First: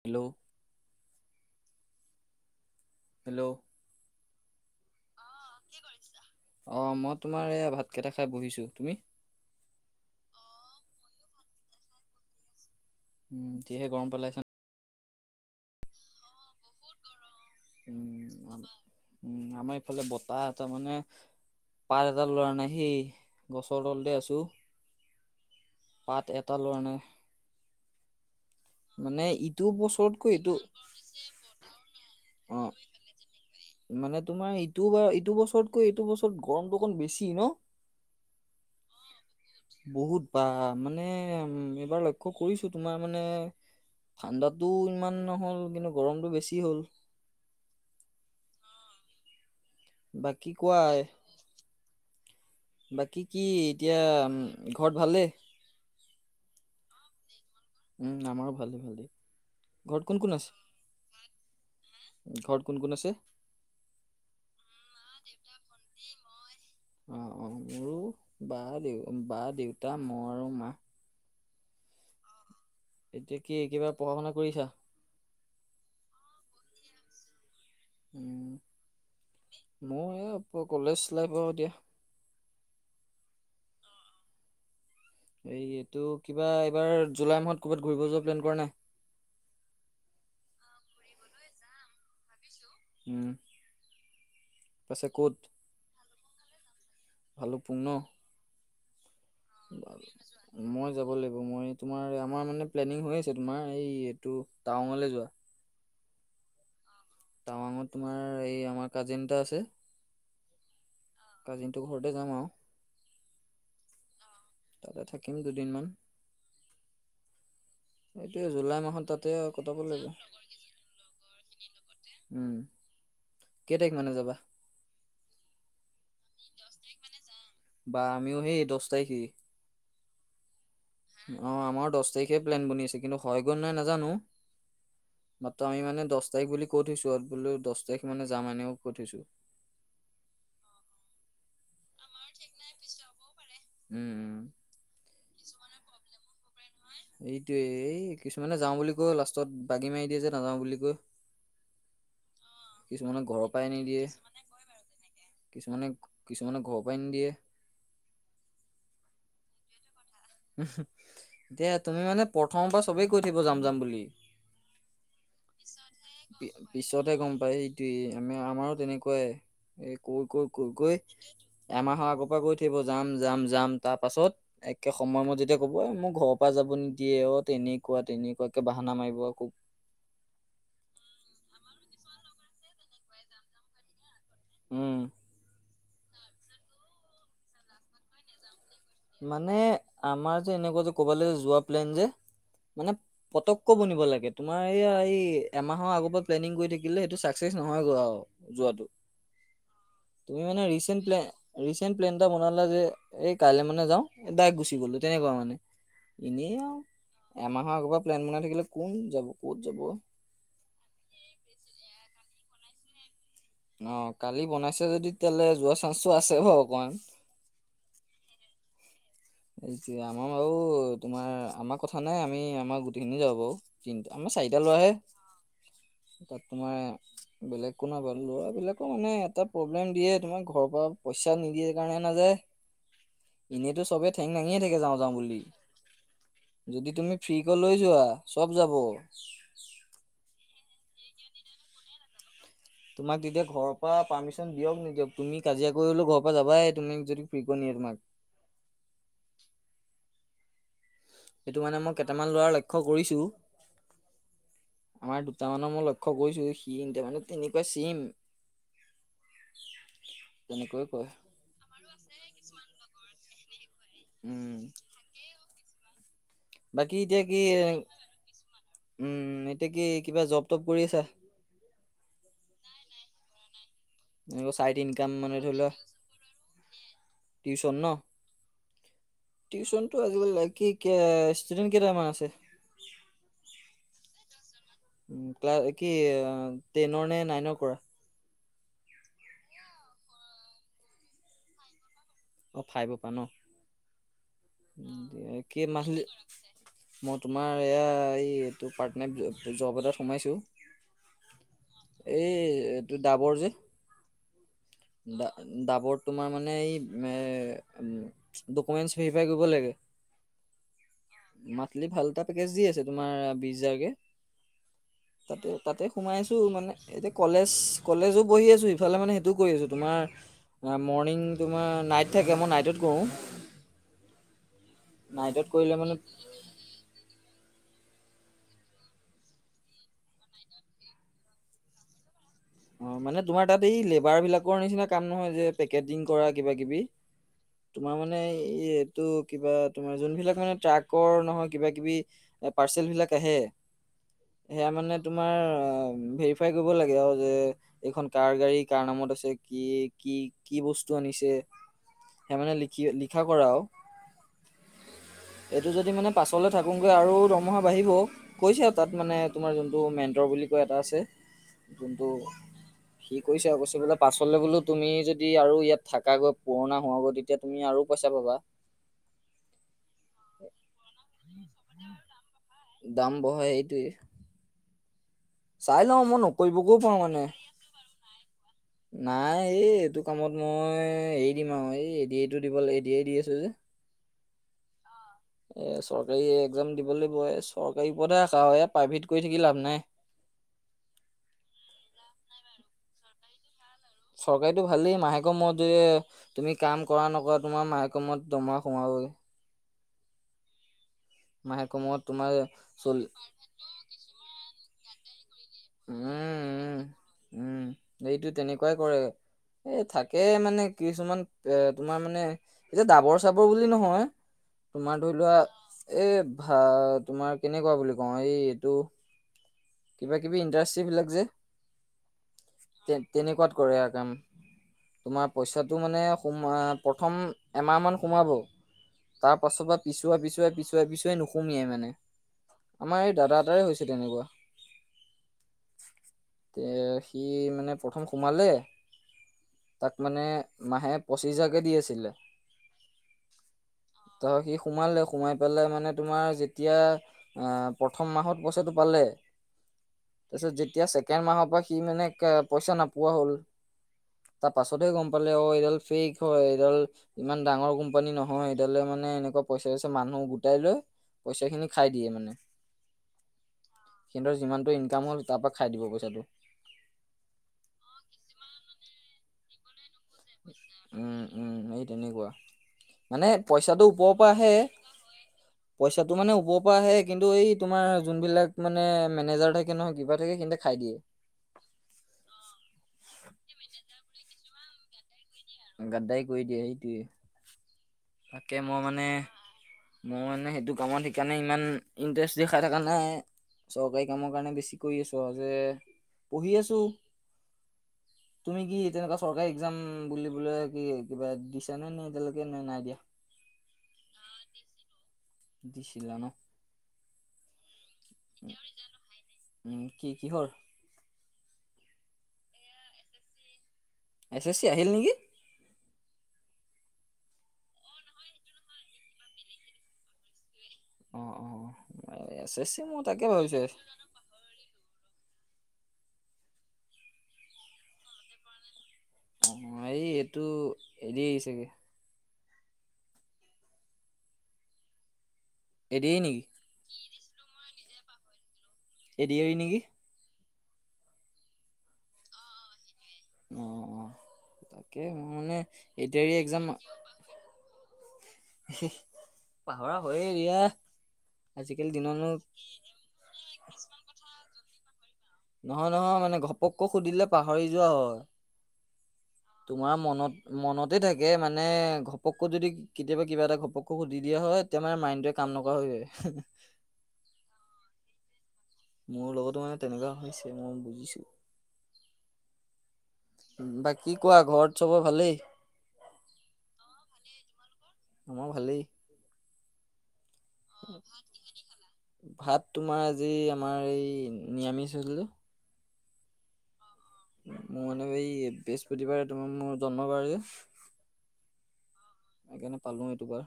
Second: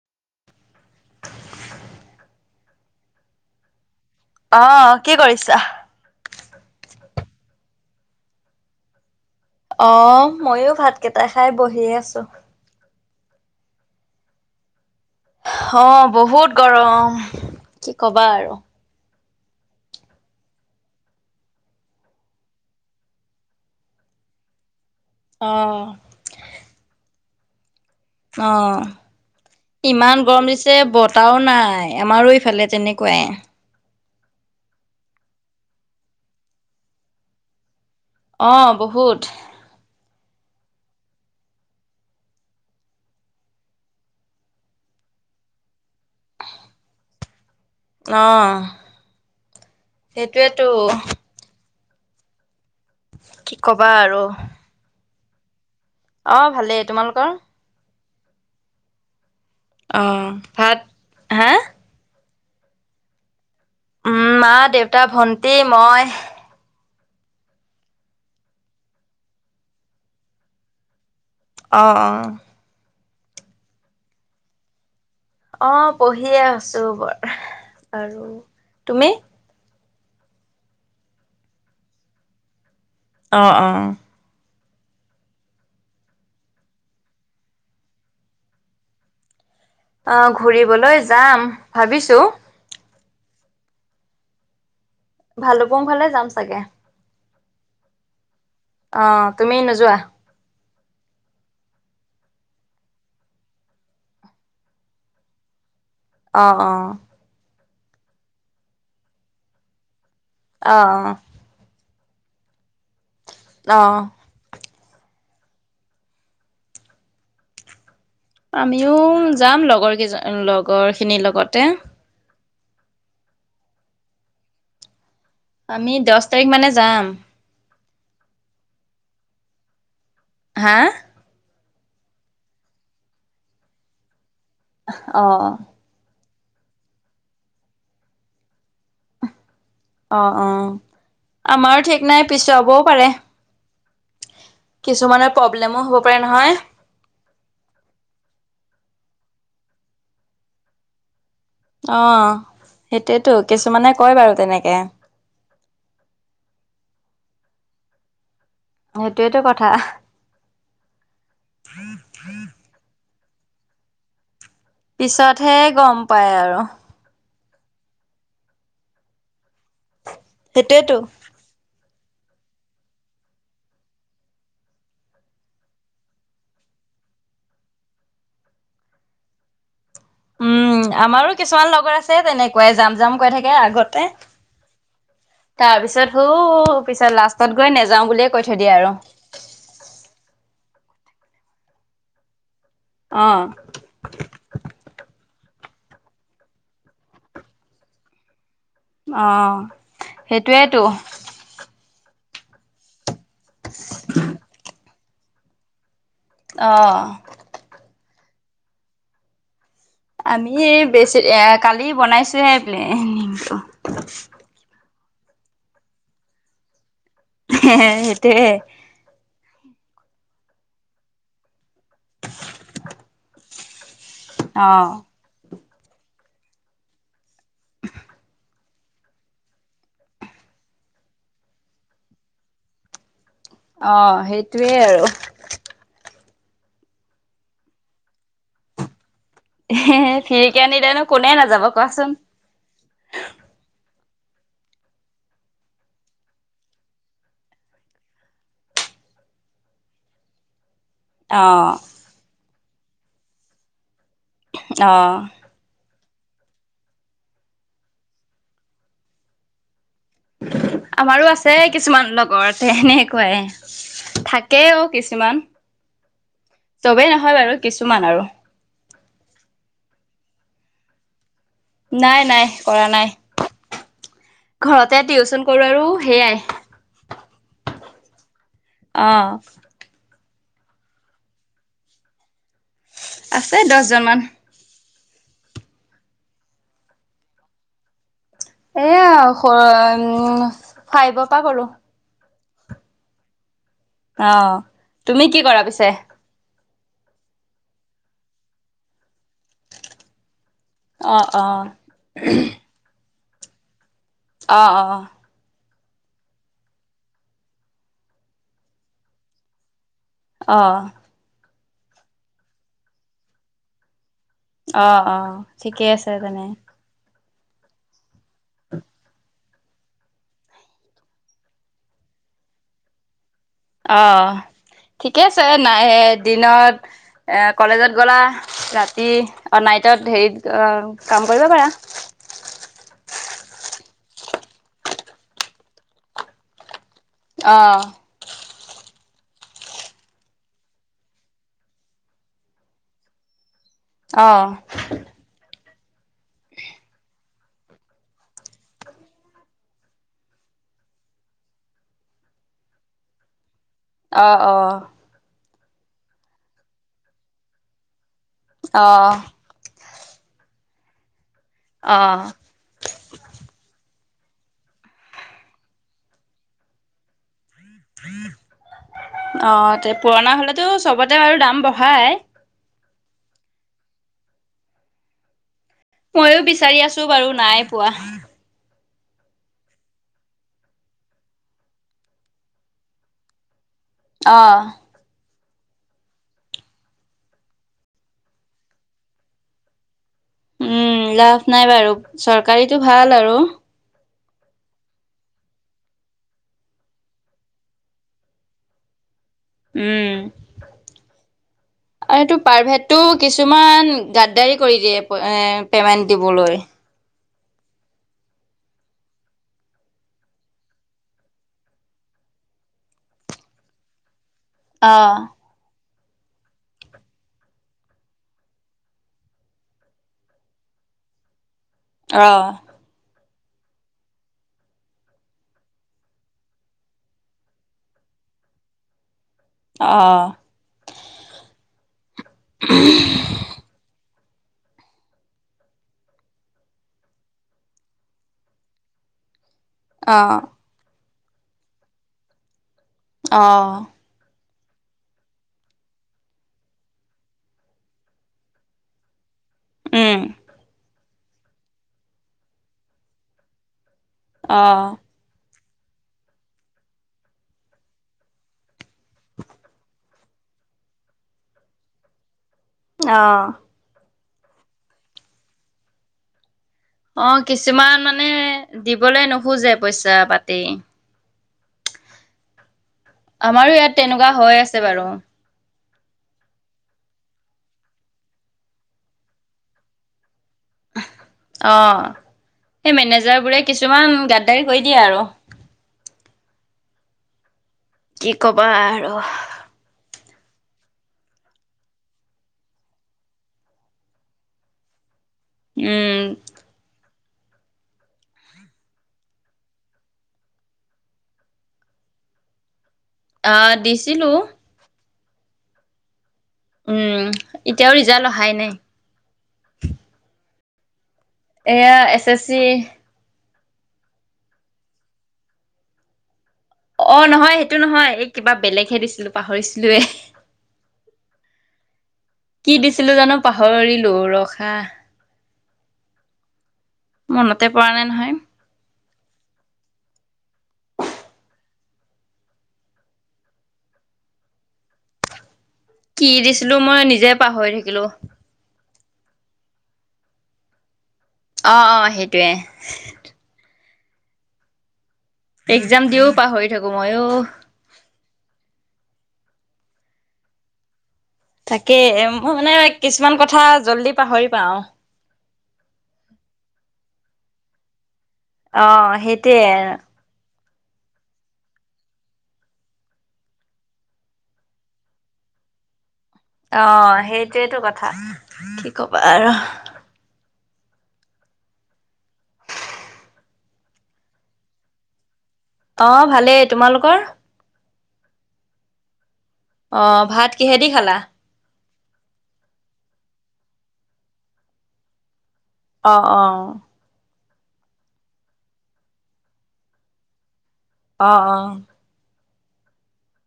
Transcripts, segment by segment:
Hello. Hello. অ। কি অ কৰিছা? কি কৰিছা অ মই তোমাৰ এই ভাত কেইটা খাই বহিছোঁ তুমি। অ মইও ভাত কেইটা খাই বহিয়ে আছোঁ। উম যিহে গৰম পেলাইছে। অ বহুত গৰম কি উম ক'বা আৰু। উম আমাৰ এইফালে বতাহ তাৰমানে। পাত এটা লৰা নাই সি গছৰ তলতে আছোঁ। অ' পাত এটা লৰা নাই। অহ। মানে ইটো ইমান বছৰতকৈ গৰম ইটো দিছে বতাহও নাই আমাৰো অ ইফালে তেনেকুৱাই। মানে তোমাৰ ইটো বা ইটো বছৰতকৈ এইটো বছৰত গৰমটো অকণ বেছি নহ। অ বহুত। বহুত বা মানে এইবাৰ লক্ষ্য কৰিছোঁ তোমাৰ মানে। ঠাণ্ডাতা ইমান নহ'ল কিন্তু গৰমটো বেছি হ'ল। অহ বাকী সেইটোৱেটো। কোৱা বাকী কি ক'বা এতিয়া আৰু ঘৰত ভালেই। অ ভালেই তোমালোকৰ। উম আমাৰো ভালেই। ঘৰত কোন অহ কোন আছে? ভাত হা। ঘৰত কোন কোন আছে। উম মা দেউতা ভন্টি মই। অ অ মোৰো বা দেউ বা দেউতা মই আৰু মা। অহ অহ। এতিয়া কি কিবা পঢ়া শুনা কৰিছা। অ পঢ়িয়ে আছোঁ মই আৰু উম, তুমি। মোৰ এই কলেজ লাইফৰ এতিয়া। অ অ। এই এইটো কিবা এইবাৰ জুলাই মাহত ক'ৰবাত ঘূৰিব যোৱা প্লেন কৰা নাই। অহ ঘূৰিবলৈ যাম ভাবিছোঁ। উম। পাছে ক'ত? ভালুকপুং ফালে যাম চাগে। ভালুকপুং নহ। অ তুমি নোযোৱা। মই যাব লাগিব মই তোমাৰ আমাৰ মানে প্লেনিং হৈ আছে তোমাৰ এই এইটো টাৱাংলৈ যোৱা। অ', অ'। টাৱাঙত তোমাৰ, এই আমাৰ কাজিন এটা আছে। অ', কাজিনটোৰ ঘৰতে যাম আৰু। অহ'। তাতে থাকিম দুদিনমান। [inaudible] এইটোৱে জুলাই আমিও, মাহত তাতে যাম কটাব লগৰ লাগিব। কেইজন লগৰ খিনিৰ লগতে। উম' কেই তাৰিখ মানে যাবা। আমি, দহ তাৰিখ মানে যাম। বা আমিও সেই দহ তাৰিখে এ। হা। অহ, আমাৰও দহ তাৰিখে প্লেন বনি আছে, কিন্তু হয় গৈ নাই নাজানো। অ', মাত্ৰ আমি মানে দহ। দহ তাৰিখ বুলি কৈ থৈছো আৰু বোলা, দহ তাৰিখ মানে যাম এনেকে কৈ থৈছো। অ', - অ', আমাৰো ঠিক নাই পিছৱাও পাৰে। উম, উম, কিছুমানৰ প্ৰব্লেমো হ'ব পাৰে নহয়। এইটোয়ে, এই কিছুমানে যাও বুলি কৈ লাষ্টত বাগি মাৰি দিয়ে যে নাযাও বুলি কৈ। অ, কিছুমানে সেইটোয়েতো, ঘৰৰ পৰাই কিছুমানে নিদিয়ে। কয় বাৰু তেনেকে। কিছুমানে- কিছুমানক ঘৰৰ পৰাই নিদিয়ে। সেইটোয়েটো কথা। এতিয়া তুমি মানে, প্ৰথমৰ পৰা চবেই কৈ থাকিব যাম যাম বুলি। পিছতহে, গম পাই পি- আৰু। পিছতহে গম পায় সেইটোয়ে আমি, আমাৰো তেনেকুৱা এ। কৈ-কৈ-কৈ-কৈ সেইটোয়েতো। এমাহৰ। আগৰ পৰা কৈ থাকিব। যাম- যাম, -যাম তাৰ পাছত একে। এ সময়ত-মত যেতিয়া ক'ব, মোৰ ঘৰৰ পৰা যাব নিদিয়ে। অ, তেনেকুৱা তেনেকুৱাকে বাহানা মাৰিব আকৌ। উম, আমাৰো কিছুমান লগৰ আছে তেনেকুৱাই। যাম- যাম কৈ থাকে আগতে। উম। তাৰপিছত, [unintelligible] পিছত লাষ্টত গৈ নেযাও বুলিয়ে কৈ। থৈ দিয়ে আৰু মানে, আমাৰ যে এনেকুৱা যে ক'বালৈ যোৱা প্লেন‌ যে। মানে, অ পতক [unintelligible] বনিব লাগে। তোমাৰ, এইয়া এই। এমাহৰ আগৰ পৰা প্লেনিং কৰি থাকিলে, সেইটো [unintelligible] নহয়গৈ আৰু। যোৱাটো? অ তুমি মানে সেইটোয়েতো ৰিচেন্ট প্লেন, ৰিচেন্ট প্লেন। টা বনালা যে, এই কাইলে মানে যাও। দাইৰেক্ট গুচি গ'লো, তেনেকুৱা মানে। এনেই অ আৰু এমাহৰ আগৰ পৰা প্লেন বনাই থাকিলে, কোন যাব ক'ত যাব? আমি, বেছি এ কালি বনাইছোহে প্লেনিং। অ, কালি বনাইছে যদি, তেতিয়াহলে যোৱা চান্সটো আছে বাৰু অকমান। [unintelligible] সেইটোৱে। সেইটোৱে, আমাৰ বাৰু তোমাৰ আমাৰ কথা নাই আমি আমাৰ গোটেইখিনি যাও বাৰু। তিনিটা, আমাৰ চাৰিটা অ ল'ৰাহে। তাত তোমাৰ, বেলেগ কোনো [unintelligible] ল'ৰাবিলাকো মানে, এটা প্ৰব্লেম দিয়ে তোমাৰ ঘৰৰ পৰা পইচা। পাইচা নিদিয়ে কাৰণে নাযায়। এনেইটো চবে। অহ, ঠেং দাঙিয়ে সেইটোয়ে থাকে যাওঁ আৰু। যাওঁ বুলি যদি তুমি, ফ্ৰীক লৈ যোৱা চব যাব। ফ্ৰীকে নিলেনো কোনে নাযাব, কোৱাচোন। তোমাক তেতিয়া ঘৰৰ পৰা পাৰ্মিশ্যন দিয়ক নিকিয়ক। তুমি কাজিয়া কৰি হ'লেও ঘৰ পৰা যাবাই তুমিক যদি ফ্ৰী কৰি নিয়া। তোমাক। অ সেইটো মানে মই কেইটামান ল'ৰাৰ লক্ষ্য কৰিছো। অ আমাৰ দুটামানৰ মই লক্ষ লক্ষ্য কৰিছো, সি তাৰ মানে তেনেকুৱা চিম। আমাৰো আছে, কিছুমান লগৰ তেনেকুৱাই এ। উম থাকে অ, কিছুমান। বাকী চবেই এতিয়া নহয় কি। বাৰু কিছুমান আৰু উম, এতিয়া কি। কিবা জপটপ কৰি আছা? নাই - নাই কৰা নাই। চাই ঘৰতে ইনকাম মানে টিউচন ধৰি কৰো আৰু সেয়াই লোৱা, টিউচন ন? আহ, টিউচনটো কি ষ্টুডেণ্ট কেইটামান আছে? আছে দহজনমান। উম, ক্লাছ কি টেনৰ নে, নাইনৰ কৰা? এয়া উম, ফাইবৰ পৰা কৰো। ফাইভৰ ন। অ, উম, তুমি কি কৰা পিছে? মান্থলি মই তোমাৰ এয়া, এই এইটো পাৰ্ট টাইম জব এটাত সোমাইছো। অ ', অ'। এই এইটো ডাবৰ যে অ, অ। ডাবৰ তোমাৰ মানে, এই এ ডকুমেন্ট ভেৰিফাই কৰিব লাগে। অ'। মান্থলী ভাল এটা পেকেজ দি আছে তোমাৰ, বিশ হাজাৰকে। অ' - অ'। তাতে তাতে ঠিকেই আছে সোমাই আছো তেনে। মানে এতিয়া কলেজ- কলেজো পঢ়ি আছোঁ, ইফালে মানে সেইটোও কৰি আছোঁ। তোমাৰ মৰ্ণিং- তোমাৰ নাইট থাকে, মই নাইটত কৰোঁ। অ' ঠিকে আছে। নাইটত কৰিলে মানে নাই- দিনত এ কলেজত গ'লা, ৰাতি অ'- নাইটত হেৰিত অ'- কাম কৰিব পাৰা। অ' মানে তোমাৰ তাত এই লেবাৰবিলাকৰ নিচিনা কাম নহয় যে, পেকেটিং কৰা কিবাকিবি। অ তোমাৰ মানে ইয়ে তো কিবা তোমাৰ যোনবিলাক মানে ট্ৰাকৰ নহয় কিবাকিবি পাৰ্চেলবিলাক আহে, অ সেয়া মানে তোমাৰ অ'- ভেৰিফাই কৰিব লাগে আৰু যে এইখন কাৰ গাড়ী, কাৰ নামত আছে, কি - কি - কি বস্তু আনিছে, সেই মানে লিখি- লিখা কৰাও। অ' - অ'। এইটো যদি মানে পাছলে থাকোগৈ, আৰু দৰমহা বাঢ়িব। কৈছে আৰু অ তাত মানে তোমাৰ যোন টো মেন্তৰ বুলি কৈ এটা আছে। অ যোনটো অ সি কৈছে আৰু কৈছে বোলে পাছলৈ বোলো তুমি যদি আৰু ইয়াত থাকাকৈ পুৰণা হোৱাগৈ তেতিয়া, তুমি আৰু পইচা পাবা অ' তে পুৰণা হ'লেতো চবতে বাৰু দাম বঢ়ায়। দাম বঢ়ায়, এইটোৱে। চাই লওঁ, মই ময়ো নকৰিবগও বিচাৰি পাৰোঁ আছো মানে। বাৰু নাই পোৱা। নাই, এ এইটো কামত মই এৰি দিম আৰু। এই এ ডি এ টো দিব ল- এ ডি এ টো দি আছোঁ যে। অ'। এ চৰকাৰী এক্জাম দিবলৈ বয়। চৰকাৰী ওপৰতে আশা আৰু। ইয়াত প্ৰাইভেট কৰি থাকি লাভ নাই। উম লাভ নাই বাৰু চৰকাৰীটো ভাল আৰু। চৰকাৰী ভালেই মাহেক মোৰত যে তুমি কাম কৰা নকৰা তোমাৰ মাহেক মোৰত দৰমহা সোমাব। [unintelligible] উম। মাহেকৰ মূৰত আৰু তোমাৰ এইটো চল প্ৰাইভেটটো কিছুমান গাদ্দাৰি কৰি দিয়ে এপ এ উম পেমেন্ট দিবলৈ। উম উম এইটো তেনেকুৱাই কৰে। এ থাকে মানে কিছুমান এ তোমাৰ মানে এতিয়া ডাবৰ চাবৰ বুলি নহয়। তোমাৰ অ', ধৰি লোৱা এ ভা তোমাৰ কেনেকুৱা বুলি কওঁ এই এইটো কিবা কিবি ইণ্ডাষ্ট্ৰীবিলাক যে? অহ। তে তেনেকুৱাত কৰে আ কাম। তোমাৰ পইচাটো মানে সোমা প্ৰথম এমাহমান সোমাব। তা পাছ পা পিছুৱাই অ', পিছুৱাই পিছুৱাই পিছুৱাই নুসুমিয়াই মানে। আমাৰ এই দাদা এটাৰে হৈছে তেনেকুৱা। এ সি মানে প্ৰথম সোমালে তাক মানে অ', মাহে পঁচিছ হাজাৰকে দি আছিলে। অহ। ত সি সোমালে সোমাই পেলাই মানে তোমাৰ যেতিয়া অ প্ৰথম মাহত পইচাটো পালে উম, তাৰপিছত যেতিয়া ছেকেণ্ড মাহৰ পৰা সি মানে পইচা নাপোৱা হ'ল। তাৰ পাছতেহে অ', গম পালে অ' এইডাল শেষ হয়, এইডাল ইমান ডাঙৰ কোম্পানী নহয়, এইডাললে মানে এনেকুৱা পইচা-পইচা মানুহ গো গটাই লৈ পইচা খিনি খাই দিয়ে মানে অহ। সিহঁতৰ যিমানটো ইনকাম হ'ল, তাৰপৰা খাই দিব পইচাটো। অ' কিছুমান মানে দিবলৈ নোখোজে পইচা-পাতি। উম উম, এই তেনেকুৱা মানে আমাৰো পইচাটো ইয়াত ওপৰৰ পৰা তেনেকুৱা আহে। হৈ আছে বাৰু পইচাটো মানে ওপৰ পৰা আহে কিন্তু এই তোমাৰ যোন বিলাক মানে মেনেজাৰ থাকে নহয় কিবা থাকে সেই অ' সেই মেনেজাৰ বোৰে কিছুমান গাদ্দাৰ কৰি দিয়ে আৰু গাদ্দাৰি কৰি দিয়ে। কি তাকে কবা মই মানে আৰু মই মানে সেইটো কামত সেইকাৰণে ইমান ইন্টাৰেষ্ট দেখাই থকা নাই চৰকাৰী কামৰ কাৰণে বেছি কৰি আছো। ত যে উম, পঢ়ি আছো। তুমি কি তেনেকুৱা চৰকাৰী একজাম বুলি বোলে কি কিবা দিছা নে, নে এতিয়ালৈকে নে নাই দিয়া। আহ দিছিলো। দিছিলো ন'। উম' এতিয়াও ৰিজাল্ট অহাই উম, উম, নাই। কি কিহৰ? এয়া S S C S A C আহিল নেকি? অ' নহয় সেইটো নহয় এই কিবা বেলেগহে দিছিলো পাহৰিছিলোৱেই। অ', অ', এছ এছ কি চি মই দিছিলো তাকে জানো ভাবিছো অ', পাহৰিলো ৰখা মনতে পৰা নাই নহয়। [inaudible] এৰি কি নেকি? দিছিলো মই নিজে পাহৰি থাকিলো। এৰিয়া হয় নেকি? অ', -অ'সেইটোৱে। [inaudible] মানে একজাম দিও এডিআৰি এক্সাম পাহৰি থাকো মইয়ো। পাহৰা হয়ে এতিয়া। তাকে মই মানে কিছুমান কথা জল্দি পাহৰি যাওঁ। নহয়, নহয় মানে ঘপককৈ সুধিলে পাহৰি যোৱা হয়। অ' সেইটয়ে তোমাৰ আৰু মনত মনতে থাকে মানে ঘপকো যদি কেতিয়াবা কিবা এটা ঘপকো সুধি দিয়া হয়, তেতিয়া মানে মাইণ্ডটে কাম এনেকুৱা হৈ যায়। অ' সেইটোৱেটো কথা কি কবা মোৰ আৰু লগতো মানে [unintelligible] বাকী কোৱা ঘৰত চবৰ ভালেই। আহ ভালেই, তোমালোকৰ আমাৰ ভালেই আহ ভাত। কিহেদি খালা। ভাত তোমাৰ আজি আমাৰ এই নিৰামিষ হৈছিল। অ', -অ'। মোৰ মানে এই বৃহস্পতিবাৰে তোমাৰ মোৰ জন্মবাৰ যে অহ- অহ সেইকাৰণে পালো এইটোবাৰ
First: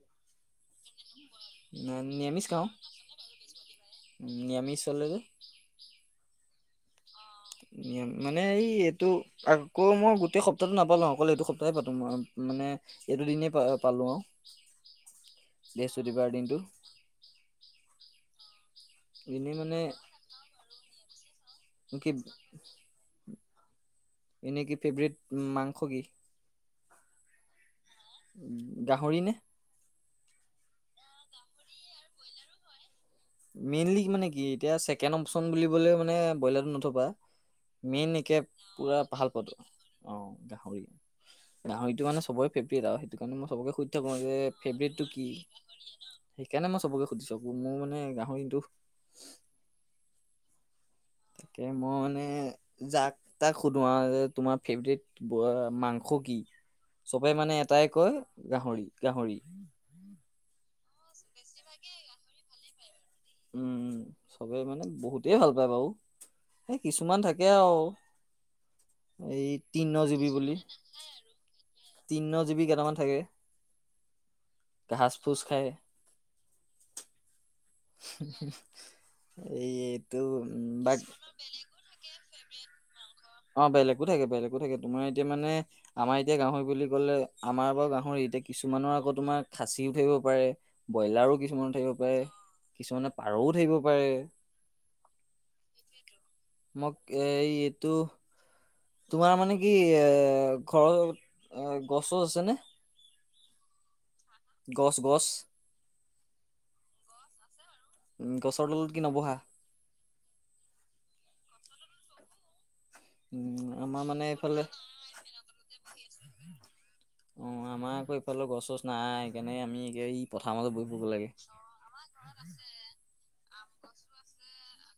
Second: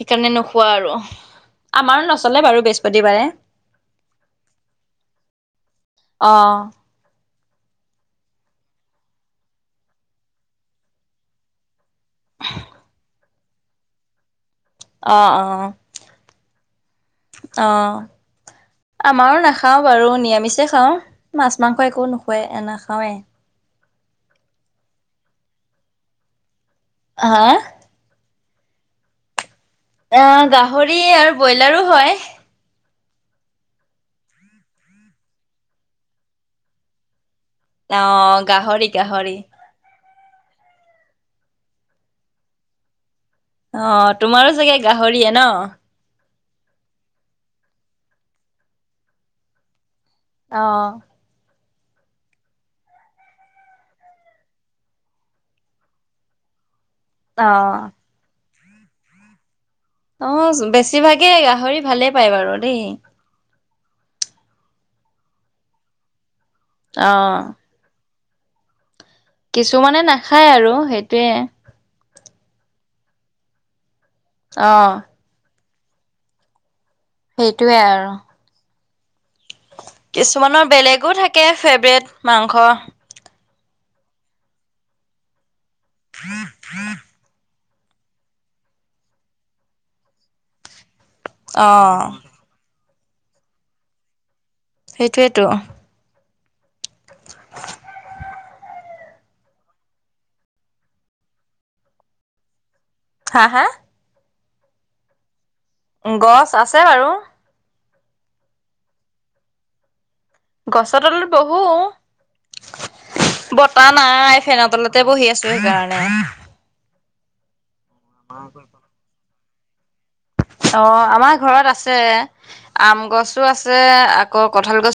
সেইকাৰণে নোখোৱা আৰু না- আমাৰো নচলে নিৰামিষ বাৰু খাওঁ বৃহস্পতিবাৰে [unintelligible] অ মানে এই এইটো আকৌ মই গোটেই সপ্তাহটো নাপালো অকল এইটো সপ্তাহে পা ই মানে এইটো দিনেই পা পালো আৰু অ অ বৃহস্পতিবাৰৰ দিনটো অ আমাৰো এনেই মানে নাখাও বাৰু নিৰামিষে খাওঁ মাছ মাংস একো কি নোখোৱাই নাখাওৱেই এনেকে ফেভৰেট মাংস কি? হা গাহৰি নে? অ গাহৰি আৰু ব্ৰইলাৰো হয় মেইনলি মানে কি এতিয়া ছেকেণ্ড অপচন বুলিবলৈ মানে ব্ৰইলাৰটো নথবা অ মেইনিকে গাহৰি পুৰা ভাল গাহৰি পোৱাটো অ গাহৰি গাহৰিটো মানে চবৰে ফেভৰেট আও সে সেইটো কাৰণে মই সবকে অ সুধি থাকো যে তোমাৰো চাগে ফেভৰেতটো কি? গাহৰিয়ে ন সেইকাৰণে মই চবকে সুধিছো মোৰ মানে গাহৰিটো অ তাকে মই মানে যাক তাক সুধোঁ আৰু যে তোমাৰ ফেভৰেট ৰট মাংস কি চবে মানে অ এটাই কয় গাহৰি গাহৰি অ বেছিভাগেই গাহৰি ভালে পায় বাৰু দেই উম চবে মানে বহুতেই ভাল পায় বাৰু এই কিছুমান অ', থাকে আও এই তিন্ন কিছুমানে জিবী নাখায় বুলি আৰু সেইটোৱে তিন্ন জিবী কেইটামান থাকে অ', ঘাছ - পুচ খায় সেইটোৱেই আৰু এই এইটো কিছুমানৰ উম বাক বেলেগো থাকে ফেভৰেট মাংস অ বেলেগো থাকে বেলেগো থাকে তোমাৰ এতিয়া মানে আমাৰ এতিয়া গাহৰি বুলি কলে আমাৰবোৰৰ গাহৰি এতিয়া কিছুমানৰ আকৌ তোমাৰ খাচি উঠিব পাৰে ব্ৰইলাৰো কিছুমানৰ থাকিব অ', পাৰে কিছুমানে পাৰও থাকিব পাৰে সেইটোৱেতো মোক এ এইটো তোমাৰ মানে কি এ ঘৰত এ গছটছ আছেনে? হা হা গছ গছ গছ আছে বাৰু গছৰ তলত কি নবহা গছৰ তলৰ বহু উম, বতাহ আমাৰ মানে নাই এইফালে ফেনৰ তলতে বহি আছো সেইকাৰণে অ', আমাৰ আকৌ এইফালে গছ- চছ নাই সেইকাৰণে আমি এই পথাৰ মাজত অ বহি ফুৰিব লাগে। আমাৰ ঘৰত আছে আম গছো আছে আকৌ কঠাল গছ